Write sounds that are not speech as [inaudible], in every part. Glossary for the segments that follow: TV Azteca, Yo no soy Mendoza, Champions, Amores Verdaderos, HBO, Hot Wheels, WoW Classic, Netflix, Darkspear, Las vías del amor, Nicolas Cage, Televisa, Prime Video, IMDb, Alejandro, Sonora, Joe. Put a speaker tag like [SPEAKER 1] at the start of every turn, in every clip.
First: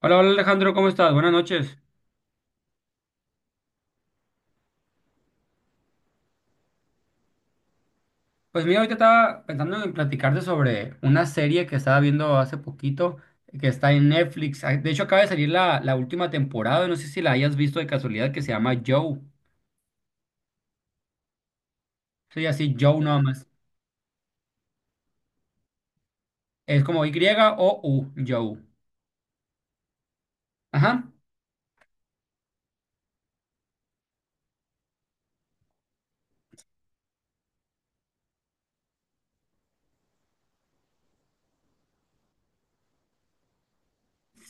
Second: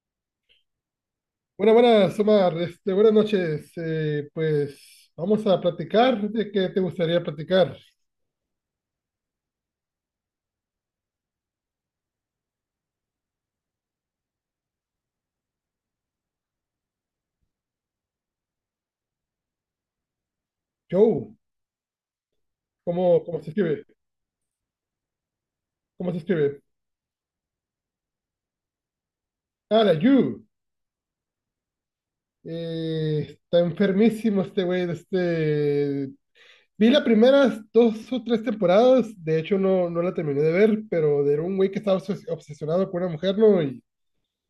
[SPEAKER 1] Hola, hola Alejandro, ¿cómo estás? Buenas
[SPEAKER 2] Buenas,
[SPEAKER 1] noches.
[SPEAKER 2] buenas, Omar. Buenas noches. Pues vamos a platicar de qué te gustaría platicar.
[SPEAKER 1] Pues mira, ahorita estaba pensando en platicarte sobre una serie que estaba viendo hace poquito, que está en Netflix. De hecho, acaba de salir la última temporada, no sé si la hayas visto de casualidad, que se llama Joe.
[SPEAKER 2] Joe,
[SPEAKER 1] Soy así, Joe nada
[SPEAKER 2] ¿cómo
[SPEAKER 1] más.
[SPEAKER 2] se escribe? ¿Cómo se escribe?
[SPEAKER 1] Es como Y-O-U, Joe.
[SPEAKER 2] Ah, la Yu.
[SPEAKER 1] Ajá.
[SPEAKER 2] Está enfermísimo este güey. Vi las primeras dos o tres temporadas. De hecho, no, no la terminé de ver, pero era un güey que estaba obsesionado con una mujer, ¿no?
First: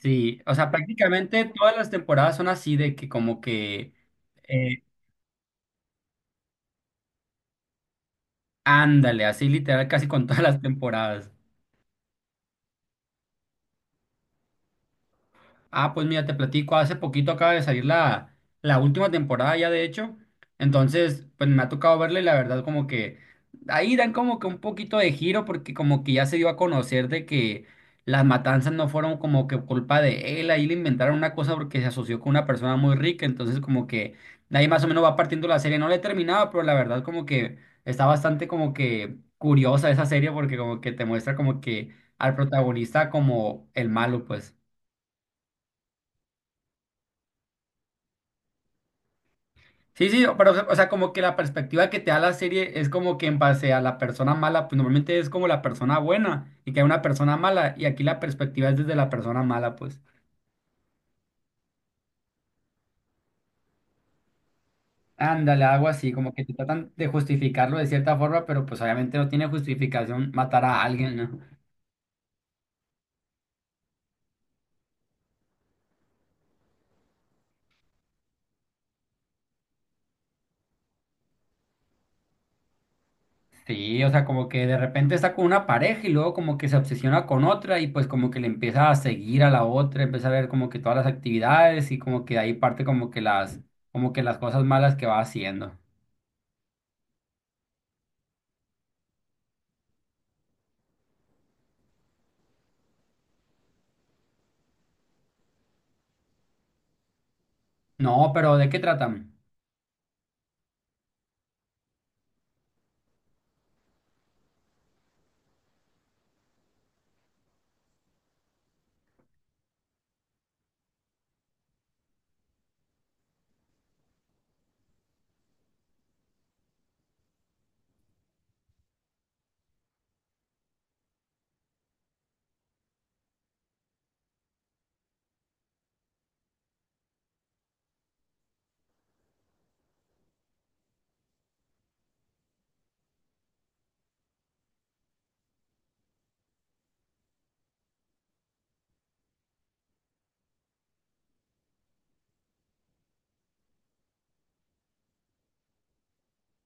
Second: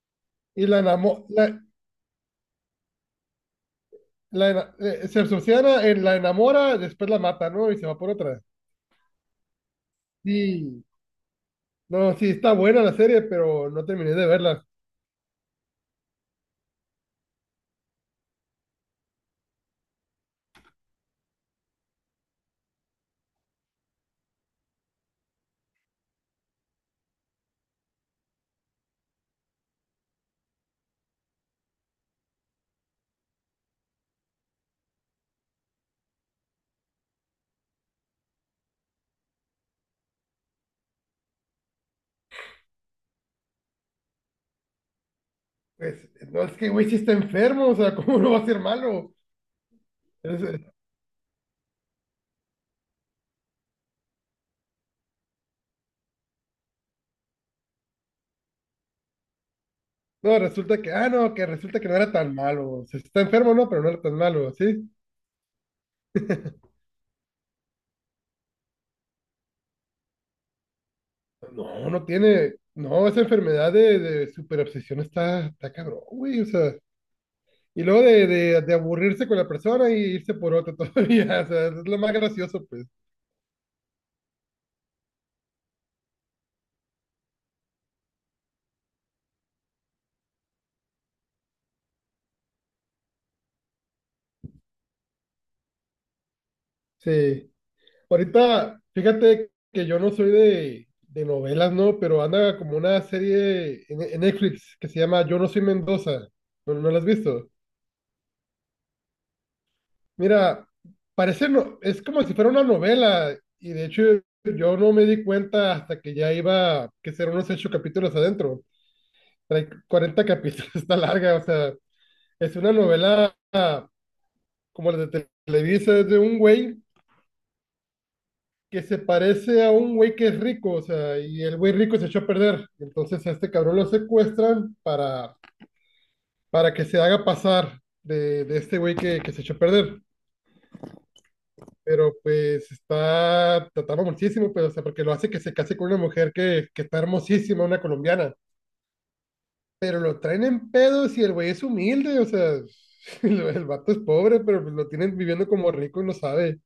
[SPEAKER 1] Sí, o
[SPEAKER 2] Y
[SPEAKER 1] sea,
[SPEAKER 2] la enamo-
[SPEAKER 1] prácticamente
[SPEAKER 2] la,
[SPEAKER 1] todas las temporadas son así de que como que,
[SPEAKER 2] la ena-
[SPEAKER 1] eh,
[SPEAKER 2] se obsesiona, la enamora, después la mata, ¿no? Y se va por otra.
[SPEAKER 1] ándale, así literal, casi con todas las
[SPEAKER 2] Sí.
[SPEAKER 1] temporadas.
[SPEAKER 2] No, sí, está buena la serie, pero no terminé de verla.
[SPEAKER 1] Ah, pues mira, te platico, hace poquito acaba de salir la última temporada ya de hecho, entonces pues me ha tocado verla y la verdad como que ahí dan como que un poquito de giro porque como que ya se dio a conocer de que las matanzas no fueron como que culpa de él, ahí le inventaron una cosa porque se asoció con una persona muy rica, entonces como que de ahí más o menos va partiendo la serie, no la he terminado, pero la verdad como que está bastante como que curiosa esa serie porque como que te muestra como que al protagonista como el malo pues.
[SPEAKER 2] Pues, no, es que, güey, sí está enfermo, o sea, [laughs] ¿cómo no va a ser malo?
[SPEAKER 1] Sí, sí,
[SPEAKER 2] Es-
[SPEAKER 1] pero
[SPEAKER 2] es-
[SPEAKER 1] o sea, como que la perspectiva que te da la serie es como que en base a la persona mala, pues normalmente es como la persona buena y que hay una persona mala y aquí la perspectiva es desde la persona mala, pues.
[SPEAKER 2] no, resulta que, no, que resulta que no era tan malo. O sea, está enfermo, no, pero no era tan malo, ¿sí?
[SPEAKER 1] Ándale, algo así, como que te tratan de justificarlo de cierta forma, pero pues obviamente no tiene justificación matar a alguien, ¿no?
[SPEAKER 2] No, no tiene, no, esa enfermedad de superobsesión está, está cabrón, güey, o sea. Y luego de aburrirse con la persona y irse por otra [laughs] todavía, o sea, es lo más gracioso, pues.
[SPEAKER 1] Sí, o sea, como que de repente está con una pareja y luego como que se obsesiona con otra y pues como que le empieza a seguir a la otra, empieza a ver como que todas las actividades y como que de ahí parte como que como que las cosas malas que va haciendo.
[SPEAKER 2] Sí. Ahorita, fíjate que yo no soy de novelas, ¿no? Pero anda como una serie en Netflix que se llama Yo no soy Mendoza. ¿No la has visto?
[SPEAKER 1] No, pero ¿de qué tratan?
[SPEAKER 2] Mira, parece no, es como si fuera una novela y de hecho yo no me di cuenta hasta que ya iba que ser unos ocho capítulos adentro. Trae 40 capítulos, [laughs] está larga, o sea, es una novela como la de Televisa, es de un güey que se parece a un güey que es rico, o sea, y el güey rico se echó a perder. Entonces a este cabrón lo secuestran para que se haga pasar de este güey que se echó a perder. Pero pues está tratado muchísimo, pero o sea, porque lo hace que se case con una mujer que está hermosísima, una colombiana. Pero lo traen en pedos y el güey es humilde, o sea, [laughs] el vato es pobre, pero pues lo tienen viviendo como rico y no sabe.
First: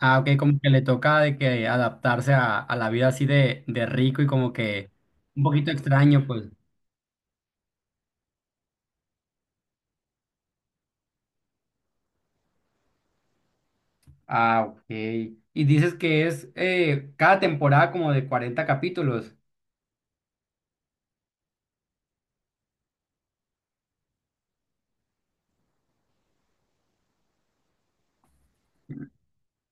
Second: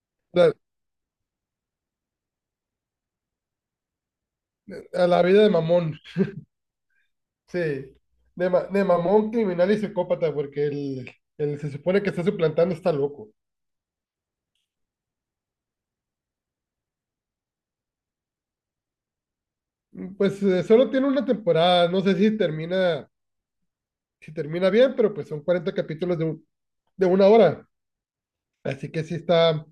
[SPEAKER 1] Ah, ok,
[SPEAKER 2] La-
[SPEAKER 1] como que le toca de que adaptarse a la vida así de rico y como que
[SPEAKER 2] a la
[SPEAKER 1] un
[SPEAKER 2] vida de
[SPEAKER 1] poquito
[SPEAKER 2] mamón.
[SPEAKER 1] extraño, pues.
[SPEAKER 2] Sí, de mamón, criminal y psicópata, porque el se supone que está suplantando está loco.
[SPEAKER 1] Ah, ok. Y dices que es cada temporada como de 40 capítulos.
[SPEAKER 2] Pues solo tiene una temporada, no sé si si termina bien, pero pues son 40 capítulos de una hora, así que sí está,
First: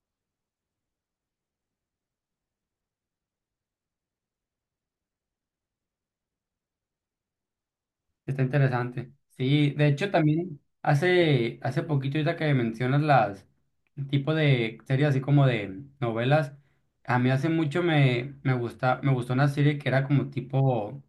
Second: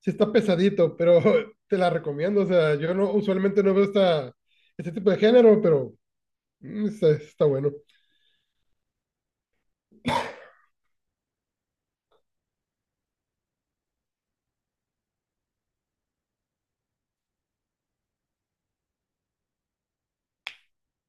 [SPEAKER 2] sí está pesadito, pero [laughs] te la recomiendo, o sea, yo no, usualmente no veo este tipo de género, pero está bueno,
[SPEAKER 1] Está interesante. Sí, de hecho también hace poquito ahorita que mencionas las el tipo de series así como de novelas, a mí hace mucho me gusta, me gustó una serie que era como tipo.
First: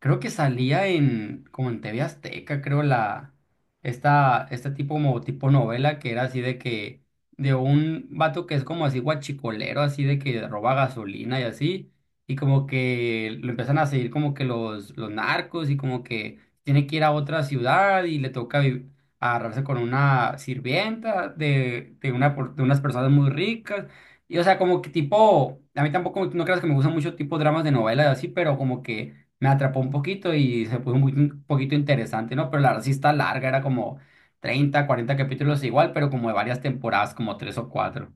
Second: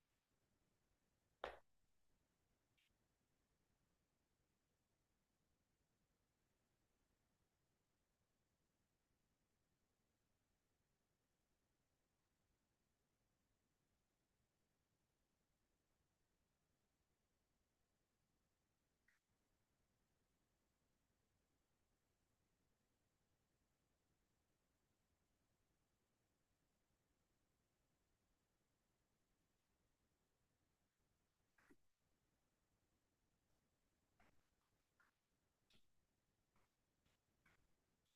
[SPEAKER 1] Creo que salía en, como en TV Azteca, creo, este tipo como tipo novela que era así de que, de un vato que es como así guachicolero, así de que roba gasolina y así, y como que lo empiezan a seguir como que los narcos y como que tiene que ir a otra ciudad y le toca agarrarse con una sirvienta una, de unas personas muy ricas. Y o sea, como que tipo, a mí tampoco, no creas que me gustan mucho tipo dramas de novelas y así, pero como que me atrapó un poquito y se puso muy- un poquito interesante, ¿no? Pero la verdad sí está larga, era como 30 40 capítulos igual, pero como de varias temporadas, como tres o cuatro.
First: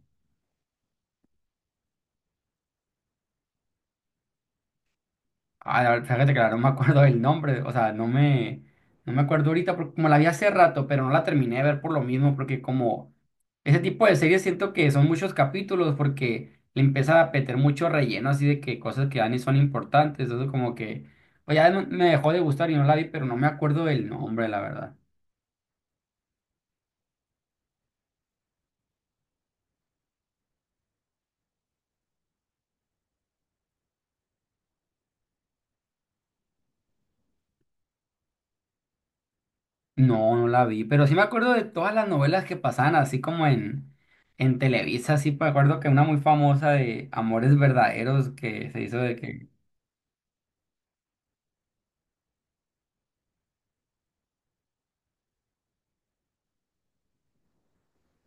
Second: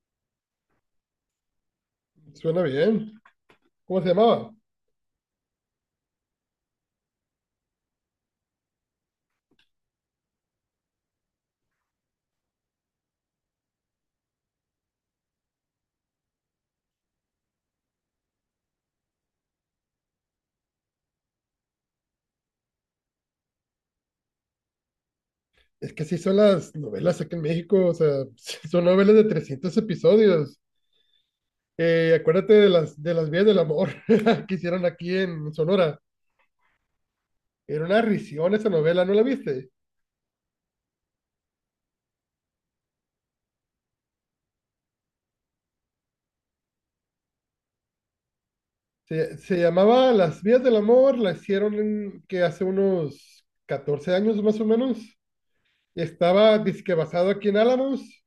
[SPEAKER 2] suena bien. ¿Cómo se llamaba?
[SPEAKER 1] Ah, la verdad, fíjate que ahora no me [laughs] acuerdo del nombre, o sea, no me acuerdo ahorita, porque como la vi hace rato, pero no la terminé de ver por lo mismo, porque como ese tipo de series siento que son muchos capítulos, porque le empieza a meter mucho relleno, así de que cosas que dan y son importantes, entonces como que, pues me dejó de gustar y no la vi, pero no me acuerdo del nombre, la verdad.
[SPEAKER 2] Es que sí son las novelas aquí en México, o sea, [laughs] son novelas de 300 episodios. Acuérdate de las vías del amor [laughs] que hicieron aquí en Sonora. Era una risión esa novela, ¿no la viste?
[SPEAKER 1] No, no la vi, pero sí me acuerdo de todas las novelas que pasaban así como en Televisa, sí me acuerdo que una muy famosa de Amores Verdaderos que se hizo de
[SPEAKER 2] Se,
[SPEAKER 1] que,
[SPEAKER 2] se llamaba Las vías del amor, la hicieron que hace unos 14 años más o menos. Estaba disque basado aquí en Álamos,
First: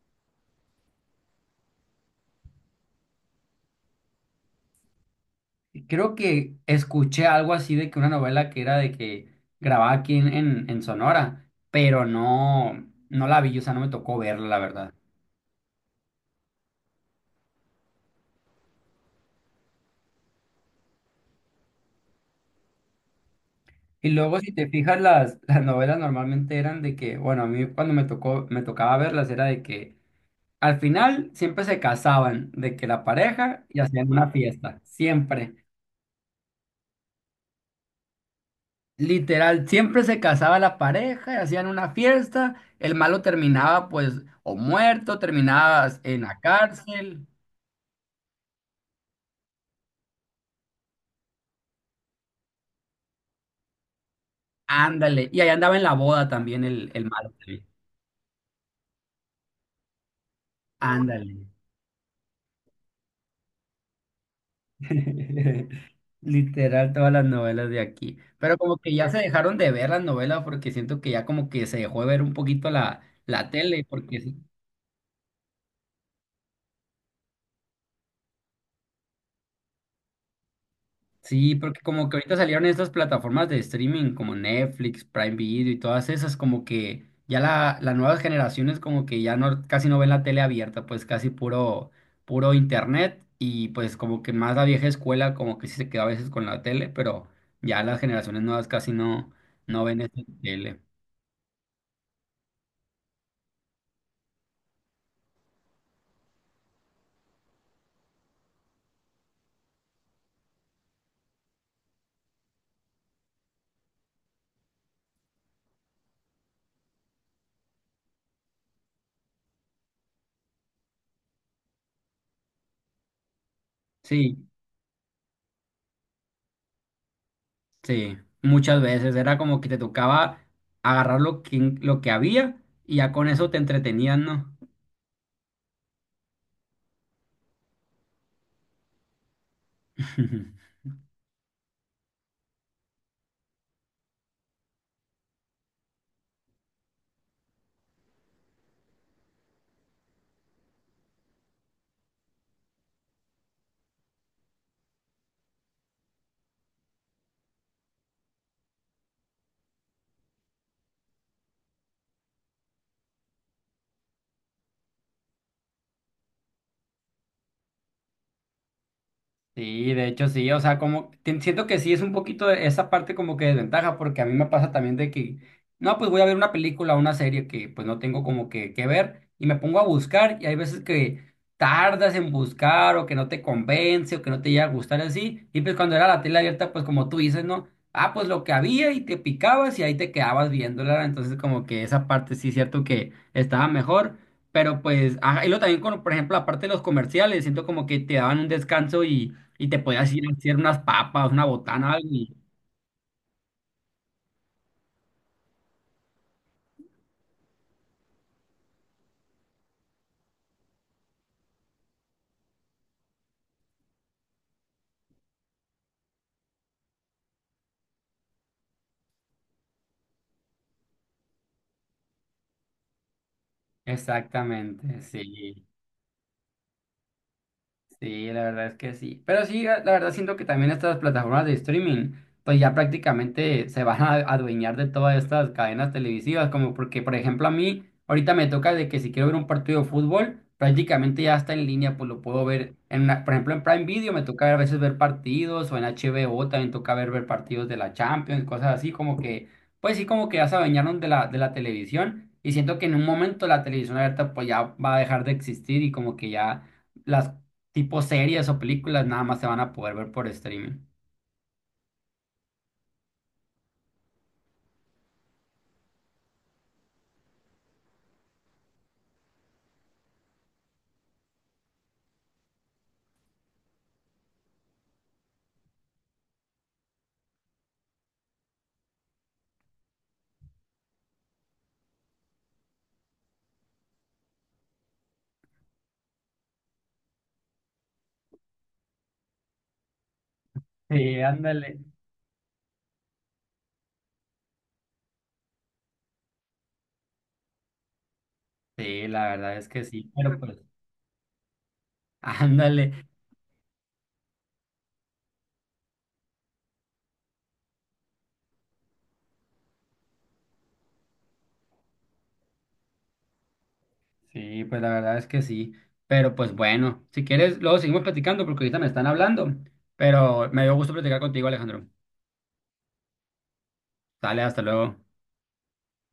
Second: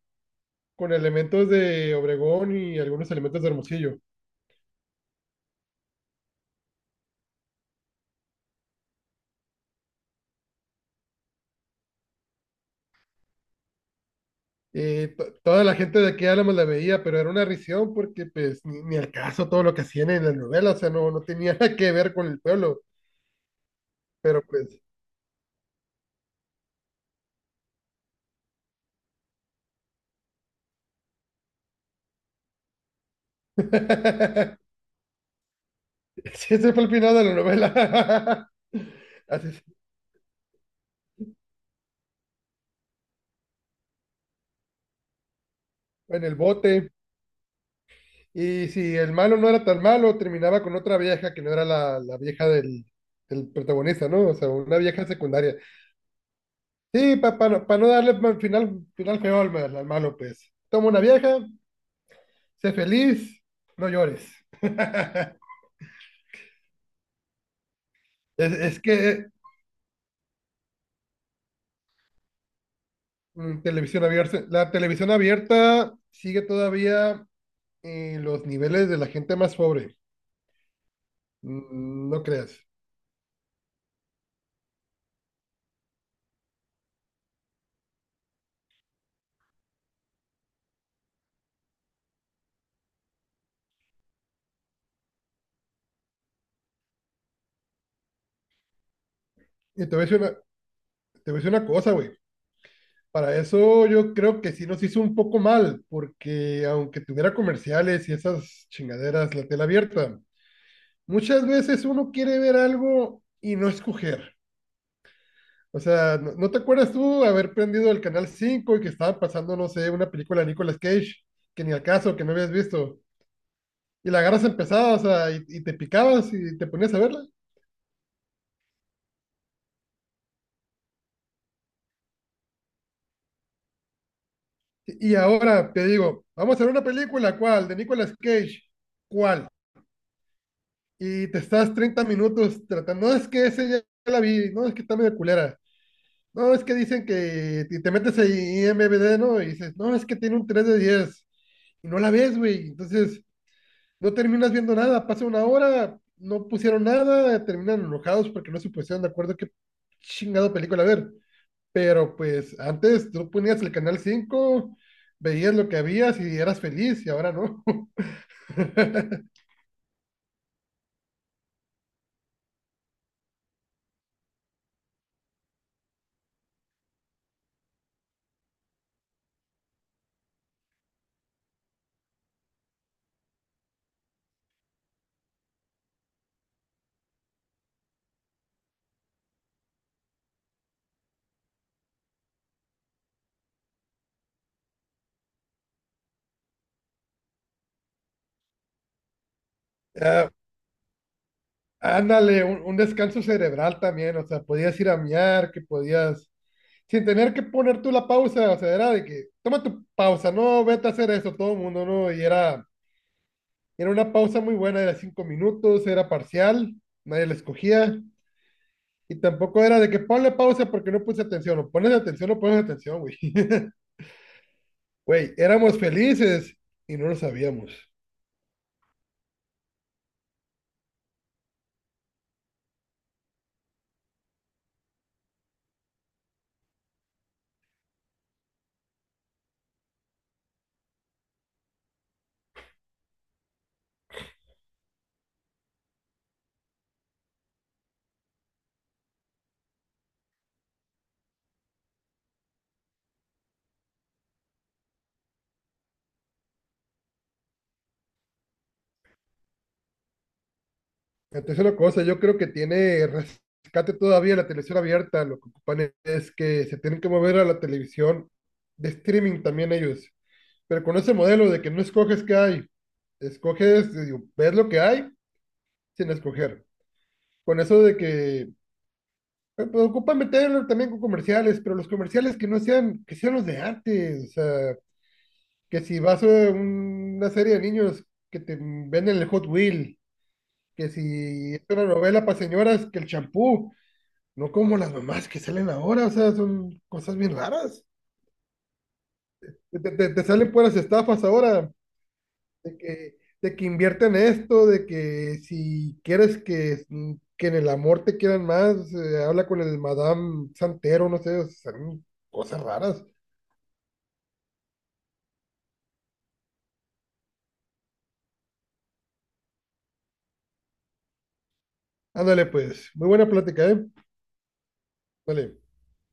[SPEAKER 2] con elementos de Obregón y algunos elementos de Hermosillo.
[SPEAKER 1] creo que escuché algo así de que una novela que era de que grababa aquí en Sonora, pero no, no la vi, o sea, no me tocó verla, la verdad.
[SPEAKER 2] Toda la gente de aquí de Álamos la veía, pero era una risión porque pues ni al caso todo lo que hacían en la novela, o sea, no tenía [laughs] nada que ver con el pueblo,
[SPEAKER 1] Y luego
[SPEAKER 2] pero
[SPEAKER 1] si te
[SPEAKER 2] pues...
[SPEAKER 1] fijas, [laughs] las novelas normalmente eran de que, bueno, a mí cuando me tocó, me tocaba verlas era de que. Al final siempre se casaban de que la pareja y hacían una
[SPEAKER 2] [laughs]
[SPEAKER 1] fiesta, siempre.
[SPEAKER 2] [laughs] Sí, ese fue el final de la novela. [laughs] Así se
[SPEAKER 1] Literal, siempre se casaba la pareja y hacían una fiesta. El malo terminaba pues o muerto, terminaba
[SPEAKER 2] fue
[SPEAKER 1] en
[SPEAKER 2] en el
[SPEAKER 1] la
[SPEAKER 2] bote.
[SPEAKER 1] cárcel.
[SPEAKER 2] Y si el malo no era tan malo, terminaba con otra vieja que no era la vieja del protagonista, ¿no? O sea, una vieja
[SPEAKER 1] Ándale. Y ahí
[SPEAKER 2] secundaria.
[SPEAKER 1] andaba en la boda también el
[SPEAKER 2] Sí,
[SPEAKER 1] malo
[SPEAKER 2] para
[SPEAKER 1] también.
[SPEAKER 2] no, pa no darle final feo al malo, pues. Toma una
[SPEAKER 1] Ándale.
[SPEAKER 2] vieja, sé feliz, no llores. [laughs]
[SPEAKER 1] [laughs] Literal, todas las novelas de aquí.
[SPEAKER 2] Es,
[SPEAKER 1] Pero como
[SPEAKER 2] es
[SPEAKER 1] que ya se
[SPEAKER 2] que
[SPEAKER 1] dejaron de ver las novelas porque siento que ya como que se dejó de ver un poquito la tele
[SPEAKER 2] televisión
[SPEAKER 1] porque sí.
[SPEAKER 2] abierta, la televisión abierta sigue todavía en los niveles de la gente más pobre.
[SPEAKER 1] Sí, porque como que
[SPEAKER 2] No
[SPEAKER 1] ahorita
[SPEAKER 2] creas.
[SPEAKER 1] salieron estas plataformas de streaming como Netflix, Prime Video y todas esas, como que ya las nuevas generaciones como que ya no, casi no ven la tele abierta, pues casi puro internet y pues como que más la vieja escuela como que sí se queda a veces con la tele, pero ya las generaciones nuevas casi no, no
[SPEAKER 2] Y te
[SPEAKER 1] ven
[SPEAKER 2] voy a
[SPEAKER 1] esa
[SPEAKER 2] decir una, te
[SPEAKER 1] tele.
[SPEAKER 2] voy a decir una cosa, güey. Para eso yo creo que sí nos hizo un poco mal, porque aunque tuviera comerciales y esas chingaderas, la tela abierta, muchas veces uno quiere ver algo y no escoger. O sea, ¿no te acuerdas tú haber prendido el canal 5 y que estaba pasando, no sé, una película de Nicolas Cage, que ni al caso, que no habías visto? Y la
[SPEAKER 1] Sí,
[SPEAKER 2] agarras empezada, o sea, y te picabas y te ponías a verla.
[SPEAKER 1] sí, muchas veces era como que te tocaba agarrar lo que había y ya con eso te entretenían, ¿no?
[SPEAKER 2] Y ahora te digo, vamos a ver una película, ¿cuál? De Nicolas Cage, ¿cuál?
[SPEAKER 1] [laughs]
[SPEAKER 2] Y te estás 30 minutos tratando, no es que ese ya la vi, no es que está medio culera, no es que dicen que y te metes a IMBD, ¿no? Y dices, no, es que tiene un 3 de 10 y no la ves, güey, entonces no terminas viendo nada, pasa una hora, no pusieron nada, terminan enojados porque no se pusieron de acuerdo qué chingado película ver. Pero pues antes tú ponías el canal 5 veías lo que habías y eras feliz y ahora no. [laughs]
[SPEAKER 1] Sí, de hecho sí, o sea, como siento que sí es un poquito de esa parte como que desventaja, porque a mí me pasa también de que, no, pues voy a ver una película o una serie que pues no tengo como que ver y me pongo a buscar y hay veces que tardas en buscar o que no te convence o que no te llega a gustar así y pues cuando era la tele abierta pues como tú dices, ¿no? Ah, pues lo que había y te picabas y ahí te quedabas viéndola, entonces como que esa parte sí es cierto que estaba mejor. Pero pues, ajá, y lo también con, por ejemplo, la parte de los comerciales, siento como que te daban un descanso y te podías ir
[SPEAKER 2] ah,
[SPEAKER 1] a hacer unas papas, una botana, algo. Y-
[SPEAKER 2] Ándale, un descanso cerebral también, o sea, podías ir a miar, que podías, sin tener que poner tú la pausa, o sea, era de que, toma tu pausa, no, vete a hacer eso, todo el mundo, ¿no? Y era, una pausa muy buena, era 5 minutos, era parcial, nadie la escogía, y tampoco era de que ponle pausa porque no puse atención, o pones atención o pones atención, güey. [laughs]
[SPEAKER 1] Exactamente,
[SPEAKER 2] Güey,
[SPEAKER 1] sí.
[SPEAKER 2] éramos felices y no lo sabíamos.
[SPEAKER 1] Sí, la verdad es que sí. Pero sí, la verdad siento que también estas plataformas de streaming, pues ya prácticamente se van a adueñar de todas estas cadenas televisivas, como porque, por ejemplo, a mí ahorita me toca de que si quiero ver un partido de fútbol, prácticamente ya está en línea, pues lo puedo ver en una- por ejemplo, en Prime Video me toca a veces ver partidos o en HBO también toca ver partidos de la Champions, cosas así, como que, pues sí, como que ya se adueñaron de la televisión y siento que en un momento la televisión abierta pues ya va a dejar de existir y como que ya las tipo series o películas nada más se van a poder ver por streaming.
[SPEAKER 2] La tercera cosa, yo creo que tiene rescate todavía la televisión abierta. Lo que ocupan es que se tienen que mover a la televisión de streaming también ellos. Pero con ese modelo de que no escoges qué hay, escoges, digo, ves lo que hay sin escoger. Con eso de que pues, ocupan meterlo también con comerciales, pero los comerciales que no sean, que sean los de antes. O sea, que si vas a una serie de niños que te venden el Hot Wheel, que
[SPEAKER 1] Sí,
[SPEAKER 2] si es
[SPEAKER 1] ándale.
[SPEAKER 2] una novela para señoras, que el champú. No como las mamás que salen ahora, o sea, son cosas bien raras.
[SPEAKER 1] Sí, la verdad es
[SPEAKER 2] Te,
[SPEAKER 1] que
[SPEAKER 2] te-
[SPEAKER 1] sí,
[SPEAKER 2] te
[SPEAKER 1] pero
[SPEAKER 2] salen
[SPEAKER 1] pues,
[SPEAKER 2] puras estafas ahora,
[SPEAKER 1] [laughs]
[SPEAKER 2] de
[SPEAKER 1] ándale.
[SPEAKER 2] que, de que invierten esto, de que si quieres que en el amor te quieran más, habla con el Madame Santero, no sé, o sea, son cosas raras.
[SPEAKER 1] Sí, pues la verdad es que sí. Pero pues bueno, si quieres, luego seguimos platicando porque ahorita me están hablando. Pero me dio gusto platicar contigo, Alejandro.
[SPEAKER 2] Ándale, pues, muy buena plática, ¿eh?
[SPEAKER 1] Dale, hasta luego.
[SPEAKER 2] Dale.